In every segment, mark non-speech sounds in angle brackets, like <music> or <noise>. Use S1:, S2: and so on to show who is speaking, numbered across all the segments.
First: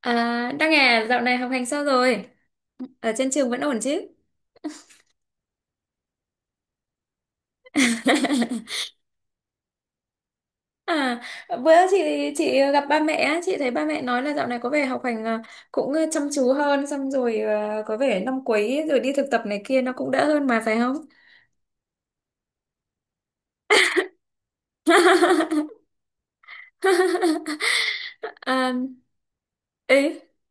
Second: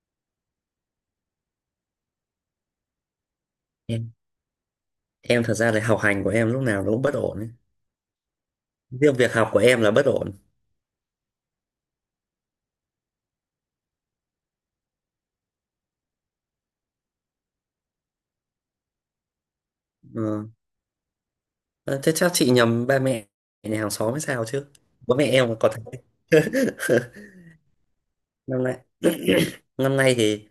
S1: À, Đăng à, dạo này học hành sao rồi? Ở trên trường vẫn ổn chứ?
S2: em em thật ra là học hành của em lúc nào nó cũng bất ổn ấy.
S1: <laughs>
S2: Riêng việc học của em là bất ổn.
S1: À, bữa chị gặp ba mẹ, á, chị thấy ba mẹ nói là dạo này có vẻ học hành cũng chăm chú hơn, xong rồi à, có vẻ năm cuối rồi đi thực tập này kia nó cũng đỡ hơn
S2: Ừ.
S1: mà phải không?
S2: Ờ, Thế chắc chị nhầm ba mẹ nhà hàng xóm hay sao chứ. Bố mẹ em có
S1: <laughs>
S2: thấy. <laughs> Năm
S1: À,
S2: nay <clears throat> <coughs> năm
S1: ý,
S2: nay thì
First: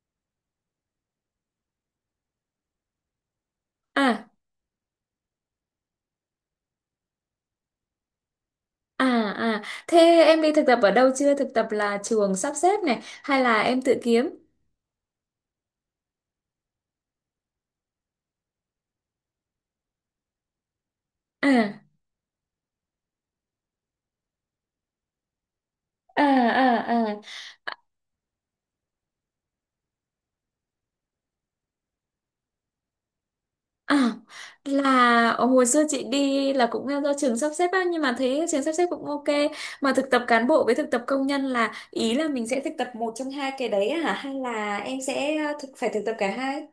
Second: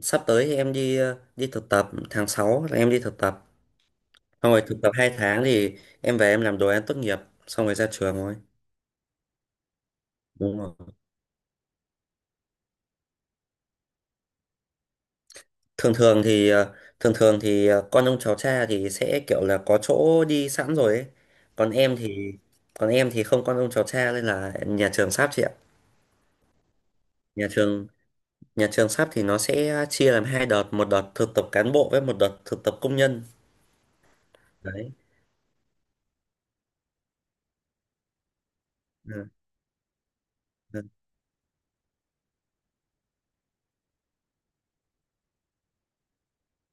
S2: sắp tới thì em đi đi thực tập tháng 6 là em đi thực tập,
S1: à,
S2: xong rồi thực tập 2 tháng thì em về em làm đồ án tốt nghiệp, xong rồi ra trường thôi.
S1: à, à, thế em đi
S2: Đúng
S1: thực
S2: rồi.
S1: tập ở đâu chưa? Thực tập là trường sắp xếp này, hay là em tự kiếm?
S2: Thường thường thì ờ, thường thường thì ờ, con ông cháu cha thì sẽ kiểu là có chỗ đi sẵn rồi ấy. Còn
S1: À,
S2: em thì, còn em thì không con ông cháu cha, nên là nhà trường sắp chị ạ.
S1: à, à, à.
S2: Nhà trường nhà trường sắp thì nó sẽ chia làm hai đợt, một đợt thực tập cán bộ với một đợt thực tập công nhân.
S1: À,
S2: Đấy.
S1: là ở hồi xưa chị đi là cũng do trường sắp xếp á, nhưng mà thấy trường sắp xếp cũng ok.
S2: Ừ.
S1: Mà thực tập cán bộ với
S2: Ừ.
S1: thực tập công nhân là ý là mình sẽ thực tập một trong hai cái đấy hả, hay là em sẽ phải thực tập cả hai?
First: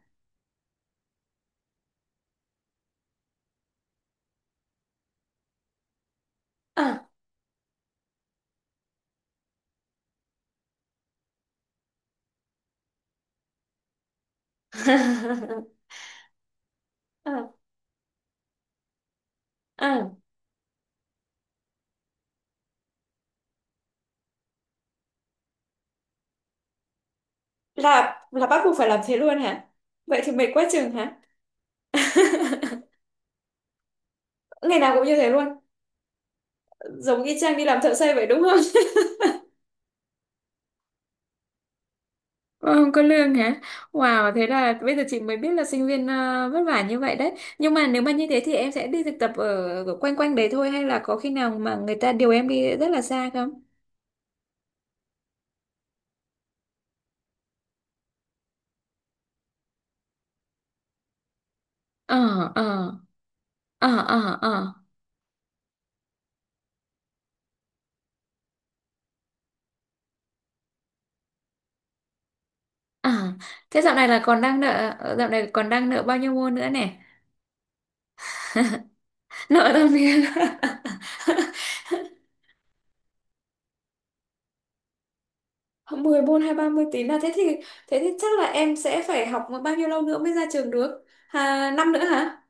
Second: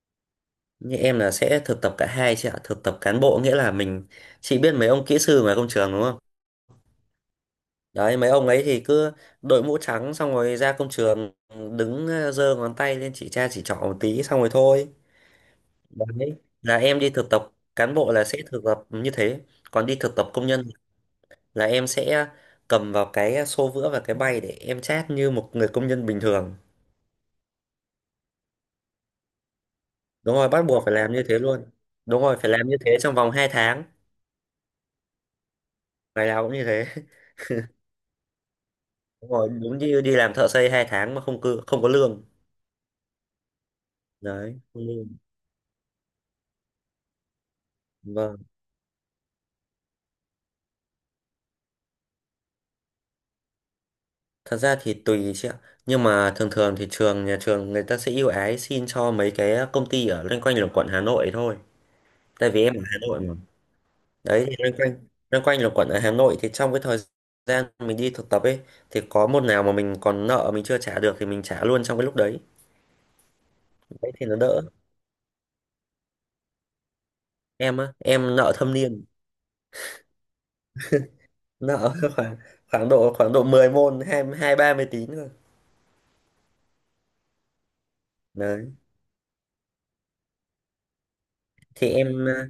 S2: Như em là sẽ thực tập cả hai chị ạ. Thực tập cán bộ nghĩa là mình. Chị biết mấy ông kỹ sư ngoài công trường đúng không?
S1: À.
S2: Đấy, mấy ông ấy thì cứ đội mũ trắng xong rồi ra công trường, đứng giơ ngón tay lên chỉ cha chỉ trỏ một tí xong rồi thôi.
S1: <laughs>
S2: Đấy, là em đi thực
S1: À,
S2: tập cán bộ là sẽ thực tập như thế. Còn đi
S1: à.
S2: thực tập công nhân là em sẽ cầm vào cái xô vữa và cái bay để em chát như một người công nhân bình thường.
S1: Là bắt buộc phải làm thế luôn hả? Vậy thì
S2: Đúng
S1: mệt
S2: rồi, bắt
S1: quá
S2: buộc
S1: chừng
S2: phải làm
S1: hả?
S2: như thế luôn.
S1: <laughs>
S2: Đúng rồi, phải làm như thế trong vòng 2 tháng.
S1: Ngày nào cũng như thế luôn?
S2: Ngày nào cũng như thế.
S1: Giống
S2: <laughs>
S1: y chang đi làm thợ xây vậy đúng không?
S2: Đúng rồi, đúng như đi làm thợ xây 2 tháng mà không có lương.
S1: Ôi, không có lương hả? Wow, thế
S2: Đấy,
S1: là
S2: không
S1: bây giờ
S2: lương.
S1: chị mới biết là sinh viên vất vả như vậy đấy. Nhưng mà nếu mà như
S2: Vâng.
S1: thế thì em sẽ đi thực tập ở, ở quanh quanh đấy thôi, hay là có khi nào mà người ta điều em đi rất là xa không?
S2: Thật ra thì tùy chị ạ. Nhưng mà thường thường thì nhà trường người ta sẽ ưu ái xin cho mấy cái công ty ở loanh quanh là quận Hà Nội thôi.
S1: Ờ,
S2: Tại vì em ở
S1: ờ,
S2: Hà Nội mà.
S1: ờ, ờ,
S2: Đấy thì loanh
S1: ờ,
S2: quanh loanh quanh là quẩn ở Hà Nội, thì trong cái thời gian mình đi thực tập ấy thì có môn nào mà mình còn nợ mình chưa trả được thì mình trả luôn trong cái lúc đấy.
S1: ờ. Thế
S2: Đấy thì nó đỡ.
S1: dạo này còn đang nợ bao nhiêu môn nữa nè?
S2: Em á, em nợ thâm niên.
S1: <laughs> Nợ tao biết. <laughs>
S2: Nợ <laughs> khoảng khoảng độ 10 môn, hai hai 30 tín rồi.
S1: Mười môn hay 30 tín à? Thế thì chắc là
S2: Đấy
S1: em sẽ phải học bao nhiêu lâu nữa mới ra trường được? À,
S2: thì
S1: năm nữa
S2: em
S1: hả?
S2: à,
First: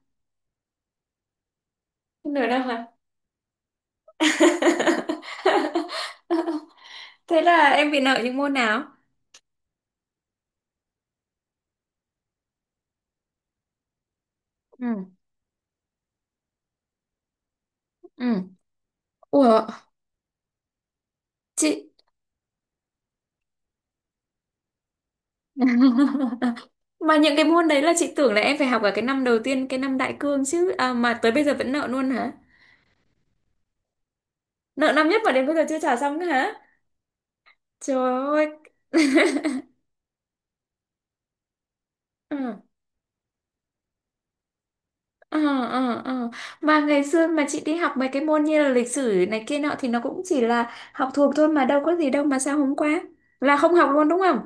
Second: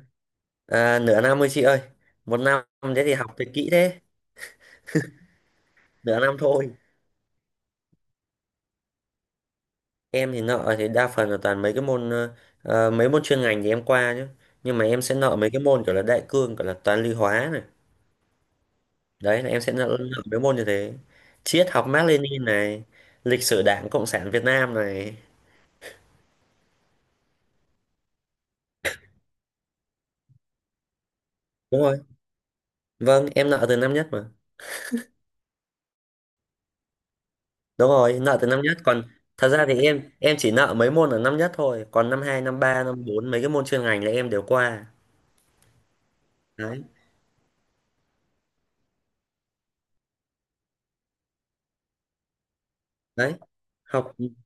S2: à, nửa năm thôi chị ơi. Một
S1: Nửa năm
S2: năm.
S1: hả?
S2: Thế thì học thì kỹ thế, nửa năm thôi.
S1: <laughs> Thế là em bị nợ những môn nào?
S2: Em thì nợ thì đa phần là toàn mấy cái môn, mấy môn chuyên ngành thì em qua chứ, nhưng mà
S1: Ừ.
S2: em sẽ nợ mấy cái môn kiểu là đại cương, kiểu là toán lý hóa này.
S1: Ừ.
S2: Đấy là em
S1: Ủa.
S2: sẽ lựa lựa mấy môn như thế,
S1: Chị.
S2: triết học Mác Lênin này, lịch sử Đảng Cộng sản Việt Nam này.
S1: <laughs> Mà những cái môn đấy là chị tưởng là em phải học ở cái năm đầu tiên, cái năm đại cương chứ à, mà tới bây giờ vẫn
S2: Đúng
S1: nợ
S2: rồi.
S1: luôn hả?
S2: Vâng, em nợ từ năm nhất mà.
S1: Nợ năm nhất mà đến bây giờ chưa trả xong nữa hả?
S2: Đúng
S1: Trời
S2: rồi, nợ từ
S1: ơi.
S2: năm nhất còn. Thật ra thì em chỉ nợ mấy môn ở năm nhất thôi, còn năm
S1: Ừ.
S2: hai năm ba năm bốn mấy cái môn chuyên ngành là em đều qua.
S1: Ờ, ờ, ờ. Mà
S2: Đấy.
S1: ngày xưa mà chị đi học mấy cái môn như là lịch sử này kia nọ thì nó cũng chỉ là học thuộc thôi mà đâu có gì đâu mà sao hôm qua
S2: Đấy,
S1: là không học luôn
S2: học
S1: đúng không?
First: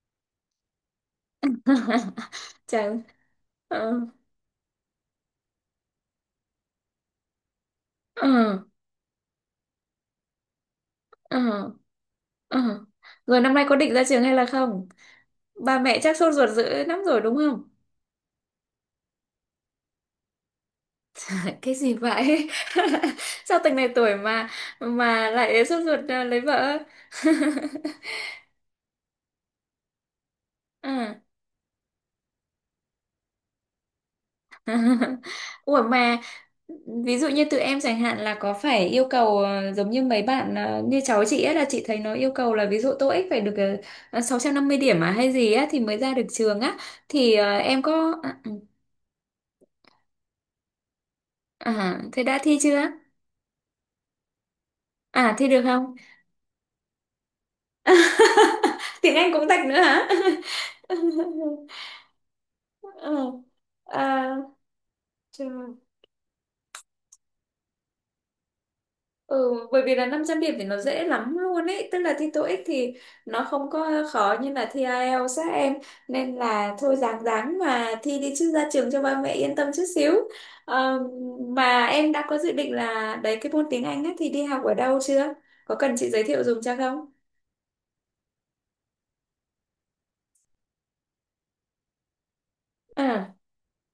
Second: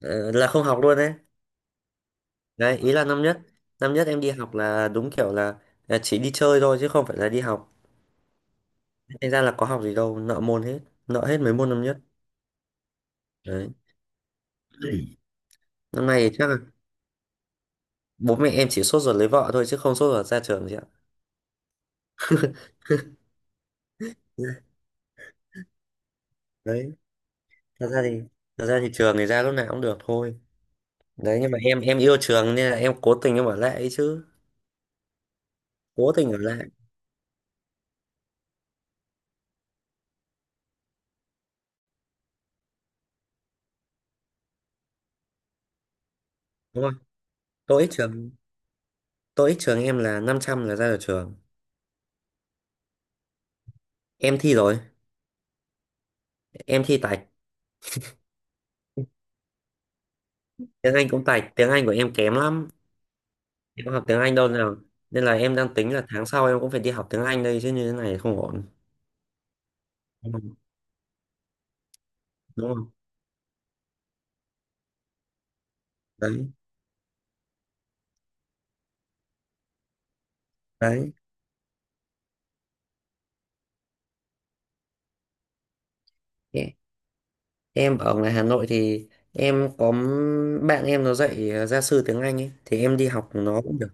S2: là không học luôn đấy.
S1: <laughs>
S2: Đấy,
S1: Trời
S2: ý
S1: ơi.
S2: là năm nhất
S1: Ờ,
S2: năm nhất em đi học là đúng kiểu là chỉ đi chơi thôi chứ không phải là đi học.
S1: ờ,
S2: Thành ra là có học gì đâu, nợ môn hết, nợ hết mấy môn
S1: ờ,
S2: năm nhất.
S1: ờ. Rồi năm nay
S2: Đấy,
S1: có định ra trường hay là không? Bà mẹ
S2: năm
S1: chắc
S2: nay
S1: sốt
S2: thì chắc
S1: ruột
S2: là
S1: dữ lắm rồi đúng không?
S2: bố mẹ em chỉ sốt ruột lấy vợ thôi chứ không sốt ruột ra trường chị ạ.
S1: <laughs> Cái gì vậy? <laughs> Sao từng này tuổi mà lại sốt ruột lấy vợ?
S2: Đấy,
S1: <laughs>
S2: thật ra thì thật ra thì trường thì ra lúc nào cũng được thôi.
S1: Ừ.
S2: Đấy, nhưng mà em yêu trường nên là em cố tình em ở lại ấy chứ,
S1: <laughs> Ủa
S2: cố
S1: mà
S2: tình ở lại.
S1: ví dụ như tụi em chẳng hạn là có phải yêu cầu giống như mấy bạn ờ, như cháu chị ấy là chị thấy nó yêu cầu là ví dụ TOEIC phải được 650 điểm à hay gì á thì mới ra được trường á,
S2: Đúng không?
S1: thì em
S2: tôi ít
S1: có
S2: trường
S1: à, ừ,
S2: tôi ít trường em là 500 là ra được trường.
S1: à, thế đã thi chưa?
S2: Em thi rồi.
S1: À thi được không?
S2: Em thi tạch.
S1: <laughs> Tiếng Anh cũng tạch nữa hả?
S2: Tiếng Anh cũng tạch. Tiếng
S1: <laughs>
S2: Anh của em kém lắm.
S1: Ừ.
S2: Em không học tiếng
S1: À,
S2: Anh đâu nào, nên là em đang
S1: chờ-
S2: tính là tháng sau em cũng phải đi học tiếng Anh đây chứ, như thế này không ổn.
S1: ừ, bởi vì là năm
S2: đúng
S1: trăm điểm
S2: không
S1: thì nó dễ lắm luôn ấy, tức là thi TOEIC
S2: Đúng không?
S1: thì nó không có khó như là thi IELTS các em, nên
S2: Đấy.
S1: là thôi ráng ráng mà thi đi chứ ra trường cho ba mẹ yên tâm chút xíu. Ờ,
S2: Đấy,
S1: mà em đã có dự định là đấy cái môn tiếng Anh á thì đi học ở đâu chưa, có cần chị giới thiệu dùm cho không?
S2: em ở ngoài Hà Nội thì em có bạn em nó dạy gia sư tiếng Anh ấy thì em đi học
S1: À.
S2: nó cũng được.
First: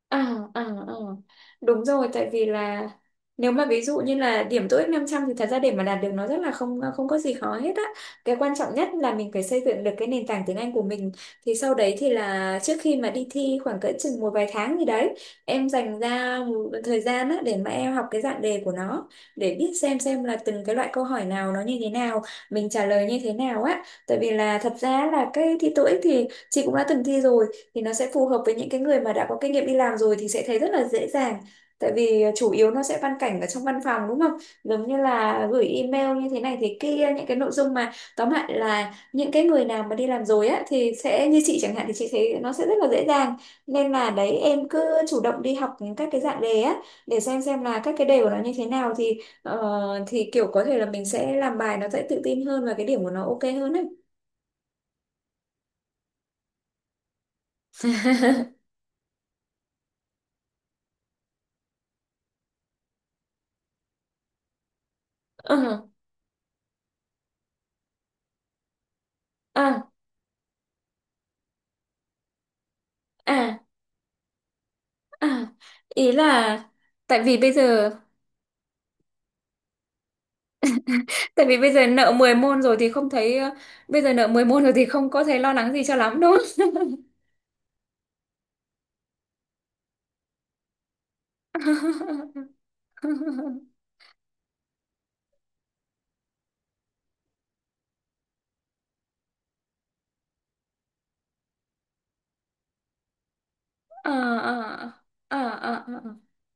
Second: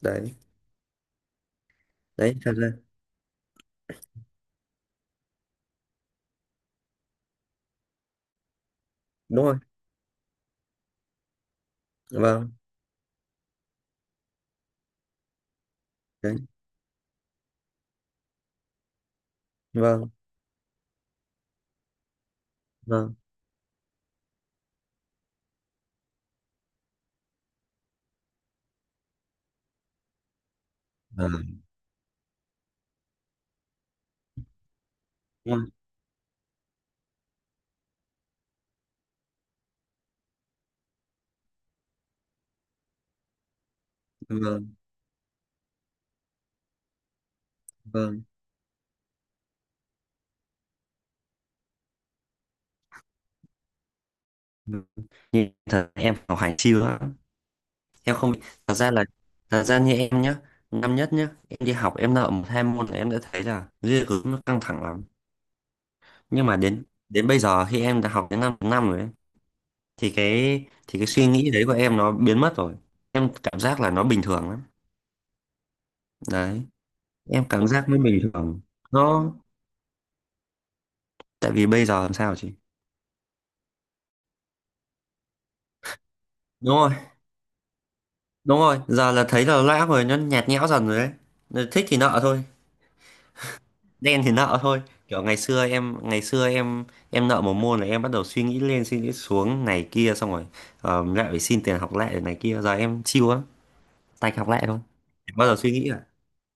S2: Đấy.
S1: À, à, à. Đúng rồi, tại
S2: Đấy.
S1: vì
S2: Thật ra.
S1: là nếu mà ví dụ như là điểm tô ích 500 thì thật ra để mà đạt được nó rất là không, không có gì khó hết á. Cái quan trọng nhất là mình phải
S2: Đúng rồi.
S1: xây dựng được cái nền tảng tiếng Anh của mình. Thì sau đấy thì
S2: Vâng.
S1: là trước khi mà đi thi khoảng cỡ chừng một vài tháng gì đấy, em dành ra
S2: Đấy.
S1: một thời gian á để mà em học cái dạng đề của nó, để biết
S2: Vâng.
S1: xem là từng cái loại câu hỏi nào nó như thế nào, mình trả lời
S2: Vâng.
S1: như thế nào á. Tại vì là thật ra là cái thi TOEIC thì chị cũng đã từng thi rồi, thì nó sẽ phù hợp với những cái người mà đã có kinh nghiệm đi làm rồi thì sẽ thấy rất là dễ dàng,
S2: Vâng,
S1: tại vì chủ yếu nó sẽ văn cảnh ở trong văn phòng đúng không, giống như là gửi
S2: vâng,
S1: email như thế này thế kia, những cái nội dung mà tóm lại là những cái người nào mà đi làm rồi á thì sẽ như chị chẳng hạn thì chị thấy nó sẽ rất là dễ dàng, nên là đấy em
S2: vâng,
S1: cứ chủ động đi học các cái dạng đề á, để xem là các cái đề
S2: vâng,
S1: của nó như thế nào thì thì kiểu có thể là mình sẽ làm bài nó sẽ tự tin hơn và cái điểm của nó ok hơn ấy.
S2: vâng. Nhìn thật em học hành siêu lắm. Em không. thật ra là Thật ra như em nhá. Năm nhất nhá, em đi học em nợ một hai môn là em đã thấy là ghê gớm, nó căng thẳng lắm.
S1: Ờ,
S2: Nhưng mà đến đến bây giờ khi em đã học đến 5 năm rồi ấy,
S1: à,
S2: thì cái suy nghĩ đấy của em nó biến mất rồi. Em
S1: à.
S2: cảm giác là nó bình thường lắm.
S1: <laughs> À, ý
S2: Đấy,
S1: là tại vì
S2: em
S1: bây
S2: cảm giác
S1: giờ
S2: nó bình thường. Nó.
S1: tại
S2: Tại
S1: vì
S2: vì
S1: bây
S2: bây
S1: giờ
S2: giờ
S1: nợ
S2: làm
S1: 10
S2: sao chị.
S1: môn rồi thì không thấy ờ, bây giờ nợ 10 môn rồi thì không có thấy lo lắng gì cho lắm đúng
S2: Đúng rồi. Đúng rồi, giờ là thấy là lã rồi, nó nhạt nhẽo dần rồi đấy. Nên thích thì nợ thôi,
S1: không? <laughs>
S2: đen thì nợ thôi. Kiểu ngày xưa em, ngày xưa em nợ một môn là em bắt đầu suy nghĩ lên suy nghĩ xuống này kia, xong rồi lại phải xin tiền học lại này kia, giờ em chill lắm,
S1: Ờ,
S2: tạch học lại thôi.
S1: ờ,
S2: Em bắt
S1: ờ,
S2: đầu suy
S1: ờ,
S2: nghĩ rồi.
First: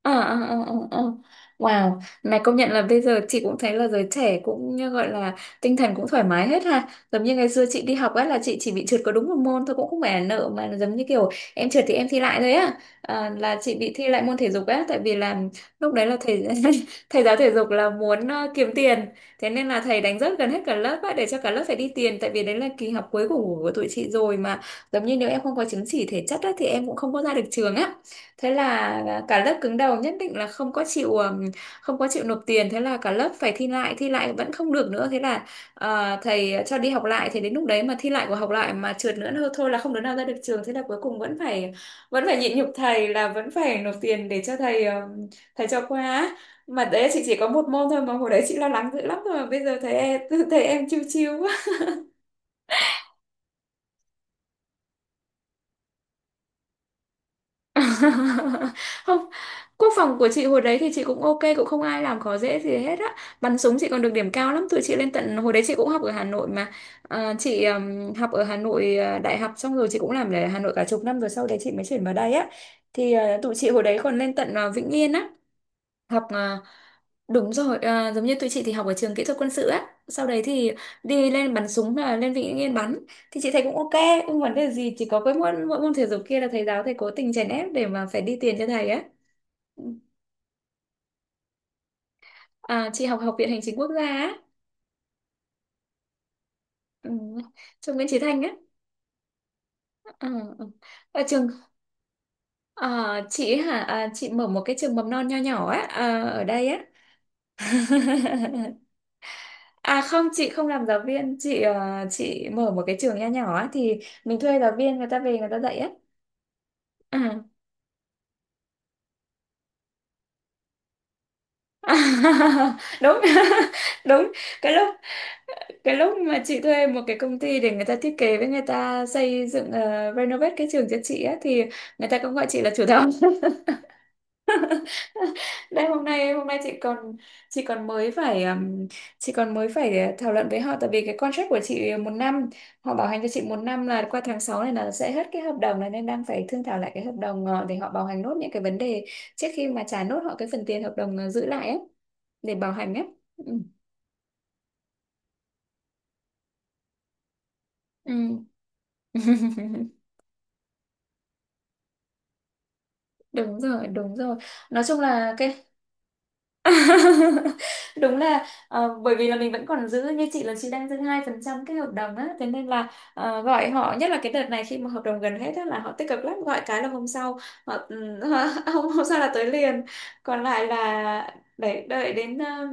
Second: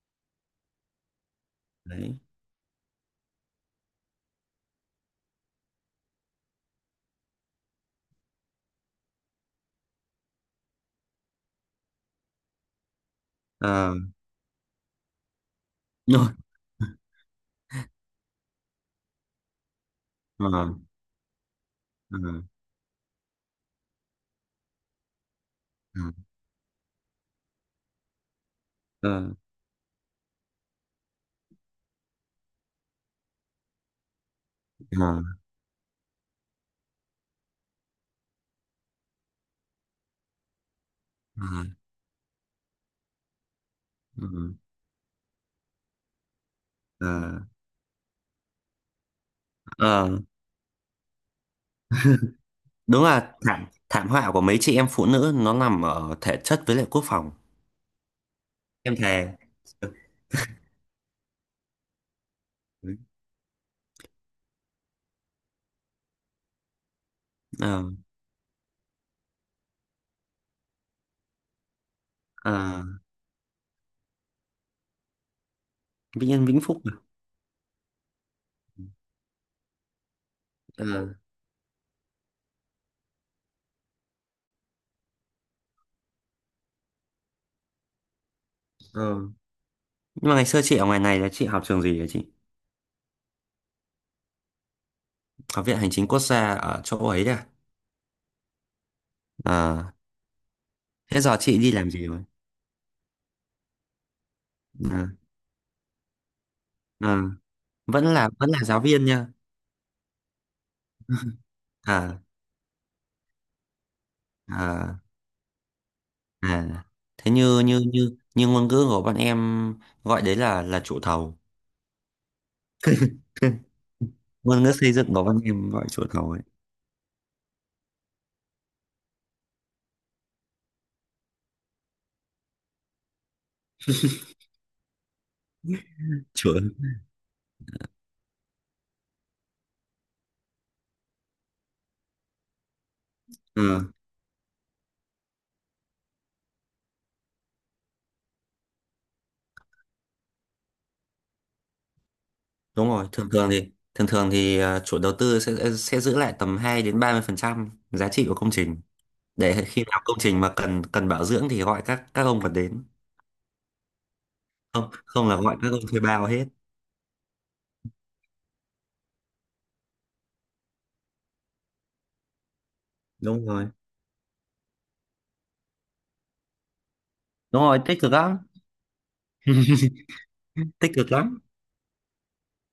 S1: ờ, ờ, ờ, ờ, ờ, ờ. Ờ. Wow,
S2: Đấy.
S1: này công nhận là bây giờ chị cũng thấy là giới trẻ cũng như gọi là tinh thần cũng thoải mái hết ha. Giống như ngày xưa chị đi học ấy là chị chỉ bị trượt có đúng một môn thôi, cũng không phải là nợ mà là giống như kiểu em trượt thì em thi lại thôi á. À, là chị bị
S2: Ờ,
S1: thi lại môn thể dục á, tại vì là lúc đấy
S2: <laughs>
S1: là
S2: đúng rồi.
S1: thầy <laughs> thầy giáo thể dục là muốn kiếm tiền. Thế nên là thầy đánh rớt
S2: Ờ,
S1: gần hết cả lớp á để cho cả lớp phải đi tiền,
S2: ờ,
S1: tại vì đấy là kỳ học cuối của tụi chị rồi mà, giống như nếu em không có chứng
S2: ờ,
S1: chỉ thể chất á, thì em cũng không có ra được trường á. Thế là
S2: ờ.
S1: cả lớp cứng đầu nhất định là không có chịu không có chịu nộp tiền, thế là cả lớp phải thi lại, thi lại vẫn không được nữa, thế
S2: Ờ,
S1: là thầy cho đi học lại, thì đến lúc đấy mà thi lại của học lại mà trượt nữa thôi, thôi là không đứa nào ra được trường, thế là cuối cùng
S2: ờ,
S1: vẫn phải nhịn nhục thầy là vẫn phải nộp tiền
S2: ờ,
S1: để cho thầy thầy cho qua á. Mà
S2: ờ,
S1: đấy chị chỉ có một môn thôi mà hồi đấy chị lo lắng dữ lắm rồi, mà bây giờ thấy
S2: ờ,
S1: em <laughs> thấy em chiêu chiêu
S2: đúng là thảm thảm họa của mấy chị em phụ nữ nó nằm ở thể chất với lại quốc phòng.
S1: <laughs>
S2: Em
S1: Không,
S2: thề.
S1: quốc phòng của chị hồi đấy thì chị cũng ok, cũng không ai làm khó dễ gì hết á, bắn súng chị còn được điểm cao lắm, tụi chị lên tận hồi đấy chị cũng học ở Hà Nội mà. À, chị
S2: ờ,
S1: học ở Hà Nội, à, đại học xong rồi chị cũng làm ở Hà Nội cả chục năm rồi, sau đấy chị mới chuyển vào đây á.
S2: ờ,
S1: Thì à, tụi chị hồi đấy còn lên tận à, Vĩnh Yên á học
S2: Vĩnh Yên
S1: à,
S2: Vĩnh Phúc à?
S1: đúng rồi, à, giống như tụi chị thì học ở trường kỹ thuật quân sự á, sau đấy thì
S2: Ờ,
S1: đi lên bắn súng là lên Vĩnh Yên bắn, thì chị thấy cũng ok, không vấn đề gì, chỉ có cái môn mỗi môn thể dục kia là thầy giáo thầy cố tình chèn ép để mà phải đi tiền cho thầy á.
S2: ờ.
S1: Ừ.
S2: Nhưng mà ngày xưa chị ở ngoài này là chị học trường gì hả chị?
S1: À, chị học học viện hành chính quốc gia á.
S2: Học viện Hành chính Quốc gia ở chỗ
S1: Ừ.
S2: ấy đấy à?
S1: Trường Nguyễn Chí Thanh á.
S2: ờ,
S1: Ừ. Ừ. Ở
S2: Thế giờ
S1: trường
S2: chị đi làm gì rồi?
S1: à, chị hả, à, chị mở một cái trường
S2: ờ,
S1: mầm non nho nhỏ á, à, ở đây á.
S2: ờ, vẫn là giáo
S1: <laughs>
S2: viên nha.
S1: À không, chị không làm giáo viên,
S2: <laughs>
S1: chị
S2: à,
S1: chị mở một cái trường nho nhỏ á thì mình thuê giáo viên,
S2: à,
S1: người ta về người ta dạy á.
S2: à, thế
S1: À.
S2: như như như như ngôn ngữ của bọn em gọi đấy là chủ thầu.
S1: <laughs> Đúng. <laughs> Đúng.
S2: <laughs> ngôn ngữ
S1: Cái
S2: xây
S1: lúc
S2: dựng có văn em gọi
S1: cái
S2: chủ
S1: lúc
S2: thầu
S1: mà
S2: ấy.
S1: chị thuê một cái công ty để người ta thiết kế với người ta xây dựng renovate cái trường cho chị á, thì người ta cũng gọi chị là chủ <laughs> thầu. <laughs> Đây hôm nay
S2: Chủ.
S1: chị còn chị còn mới phải um, chị còn mới phải thảo luận với họ, tại vì cái contract của chị một năm, họ bảo hành cho chị một năm
S2: Ừ,
S1: là qua tháng 6 này là sẽ hết cái hợp đồng này, nên đang phải thương thảo lại cái hợp đồng để họ bảo hành nốt những cái vấn đề trước khi mà trả nốt họ cái phần tiền hợp đồng giữ lại ấy, để bảo
S2: đúng
S1: hành ấy.
S2: rồi. thường thường
S1: Ừ.
S2: thì thường thường thì à, chủ đầu tư sẽ giữ lại tầm 2 đến 30 phần trăm giá trị của
S1: Ừ.
S2: công trình. Để khi
S1: <laughs>
S2: nào công trình mà cần cần bảo dưỡng thì gọi các ông còn đến.
S1: Đúng rồi, đúng rồi, nói
S2: Không
S1: chung
S2: không,
S1: là
S2: là gọi
S1: cái…
S2: các ông thuê bao hết.
S1: <laughs> Đúng là bởi vì là mình vẫn còn giữ, như chị là chị đang giữ 2% cái hợp đồng á, thế nên là
S2: Đúng rồi.
S1: gọi họ, nhất là cái đợt này khi mà hợp đồng gần hết á là họ tích cực lắm, gọi cái là hôm sau
S2: Đúng
S1: họ,
S2: rồi, tích cực
S1: ừ,
S2: lắm.
S1: <laughs> hôm hôm sau là tới liền,
S2: <laughs>
S1: còn lại
S2: Tích cực
S1: là
S2: lắm.
S1: đợi đợi đến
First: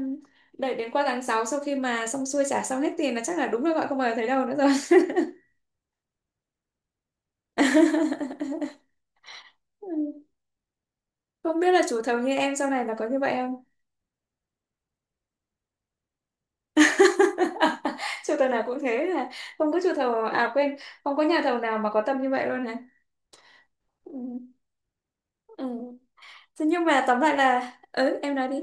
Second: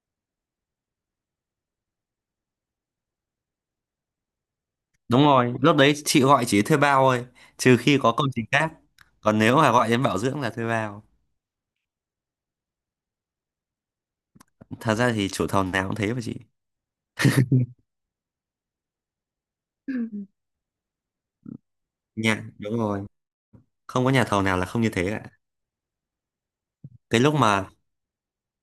S1: đợi đến qua tháng sáu, sau khi mà xong xuôi trả xong hết tiền là chắc là đúng là gọi không bao giờ thấy đâu nữa rồi.
S2: Đúng rồi, lúc đấy chị gọi chỉ thuê bao thôi. Trừ khi có công trình khác,
S1: <laughs>
S2: còn nếu mà gọi đến bảo
S1: Ừ.
S2: dưỡng là thuê bao.
S1: Không biết là chủ thầu như em sau này là có như vậy không.
S2: Thật ra thì chủ thầu nào cũng thế mà chị.
S1: <laughs> Chủ thầu nào cũng thế là không có chủ thầu à quên, không có nhà thầu nào mà có tâm như
S2: Nhà.
S1: vậy luôn này.
S2: Đúng rồi, không có nhà thầu
S1: Ừ.
S2: nào là không như thế cả.
S1: Ừ. Thế nhưng mà tóm
S2: cái lúc
S1: lại
S2: mà
S1: là ừ em nói đi.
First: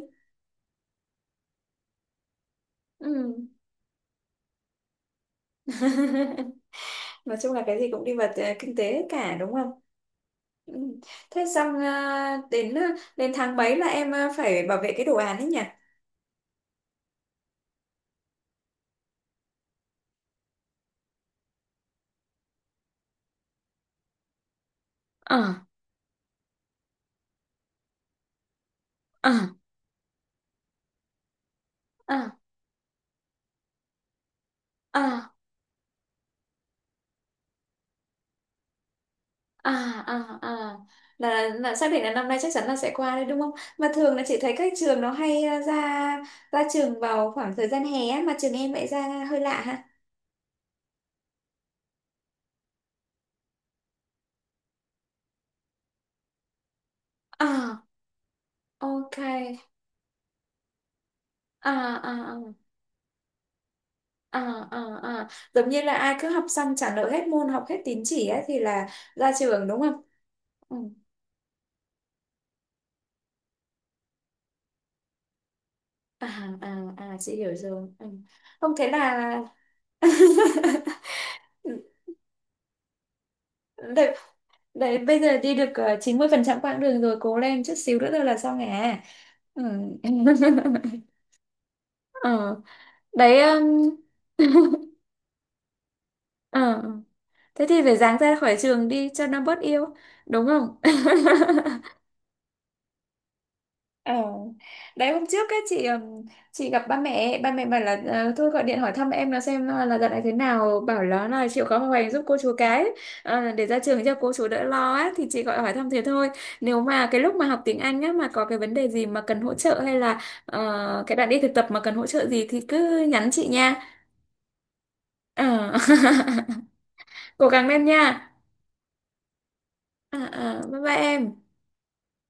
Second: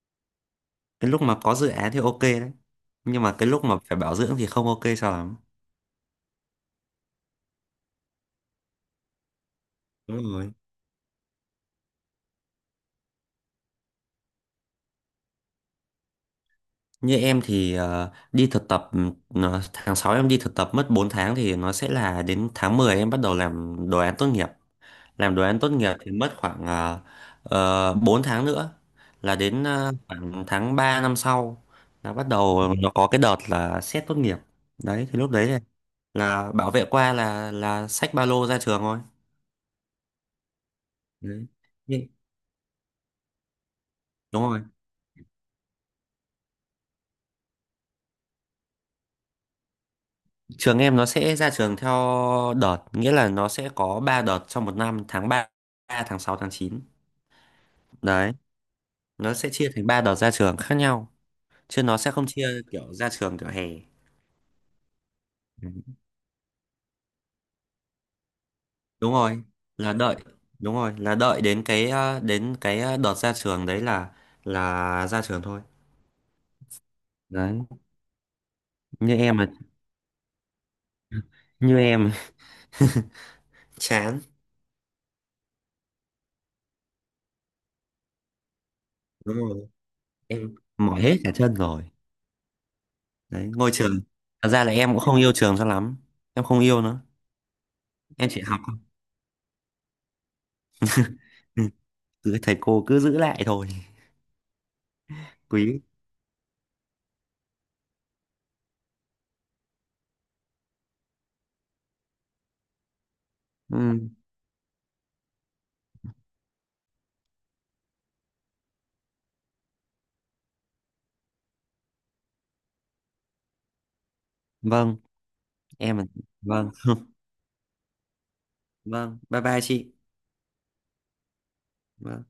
S2: cái lúc mà có dự án thì ok đấy, nhưng
S1: Ừ.
S2: mà cái lúc mà phải bảo dưỡng thì không ok sao lắm.
S1: <laughs> Nói chung là cái gì cũng đi vào kinh tế hết cả đúng không.
S2: Đúng rồi.
S1: Ừ. Thế xong đến đến tháng mấy là em phải bảo vệ cái đồ án ấy nhỉ?
S2: Như em thì đi thực tập, tháng 6 em đi thực tập mất 4 tháng, thì nó sẽ là đến tháng 10 em bắt đầu làm đồ án tốt nghiệp. Làm
S1: Ờ.
S2: đồ án tốt nghiệp thì mất khoảng 4 tháng nữa,
S1: Ờ.
S2: là đến khoảng tháng 3 năm sau là
S1: Ờ.
S2: bắt đầu nó có cái đợt là xét tốt nghiệp.
S1: Ờ.
S2: Đấy thì lúc đấy là, bảo vệ qua là xách ba lô ra trường thôi.
S1: À. À. À,
S2: Đấy.
S1: là xác định
S2: Nhưng-
S1: là năm nay chắc chắn là sẽ qua đấy đúng không? Mà thường là chị
S2: đúng
S1: thấy
S2: rồi.
S1: các trường nó hay ra ra trường vào khoảng thời gian hè á, mà trường em lại ra hơi lạ ha.
S2: Trường em nó sẽ ra trường theo đợt, nghĩa là nó sẽ có 3 đợt trong một năm, tháng 3, tháng 6, tháng 9
S1: À,
S2: Đấy,
S1: ok.
S2: nó sẽ chia thành 3 đợt ra trường khác nhau,
S1: À,
S2: chứ nó sẽ
S1: à,
S2: không chia
S1: à,
S2: kiểu ra trường kiểu hè.
S1: à, à, à. Giống
S2: Ừ.
S1: như là ai cứ học xong trả nợ hết môn, học hết tín chỉ á thì là
S2: Đúng
S1: ra
S2: rồi,
S1: trường đúng
S2: là
S1: không.
S2: đợi, đúng
S1: Ừ.
S2: rồi, là đợi đến cái đợt ra trường đấy là ra trường thôi.
S1: À, à, à, chị hiểu
S2: Đấy,
S1: rồi. Ừ. Không, thế
S2: như em
S1: là…
S2: mà,
S1: <laughs>
S2: như em <laughs>
S1: Tại…
S2: chán,
S1: Đấy, bây giờ đi được 90% quãng đường rồi, cố lên chút xíu nữa thôi là xong à.
S2: đúng
S1: Ừ.
S2: rồi. Em mỏi hết
S1: <laughs>
S2: cả chân rồi.
S1: Ờ. Đấy,
S2: Đấy, ngôi trường. Thật ra là
S1: <laughs>
S2: em cũng không yêu trường cho lắm. Em không yêu
S1: ờ.
S2: nữa,
S1: Thế thì phải dáng
S2: em
S1: ra
S2: chỉ
S1: khỏi
S2: học thôi.
S1: trường đi cho nó bớt yêu, đúng không?
S2: Ừ, cứ thầy cô cứ giữ lại thôi.
S1: Ờ. Đấy hôm trước ấy
S2: Quý.
S1: chị gặp ba mẹ, ba mẹ bảo là thôi gọi điện hỏi thăm em là xem là dạo này thế nào, bảo là chịu khó học hành giúp cô chú cái để ra trường
S2: Ừ.
S1: cho cô chú đỡ lo á, thì chị gọi hỏi thăm thế thôi. Nếu mà cái lúc mà học tiếng Anh á mà có cái vấn đề gì mà cần hỗ trợ hay là cái đoạn đi thực tập mà cần hỗ trợ gì thì cứ nhắn chị nha.
S2: Vâng.
S1: Ờ.
S2: Em.
S1: <laughs>
S2: Vâng.
S1: Cố gắng lên nha.
S2: Vâng. Bye bye chị.
S1: Ờ, ờ, bye bye em.
S2: Vâng.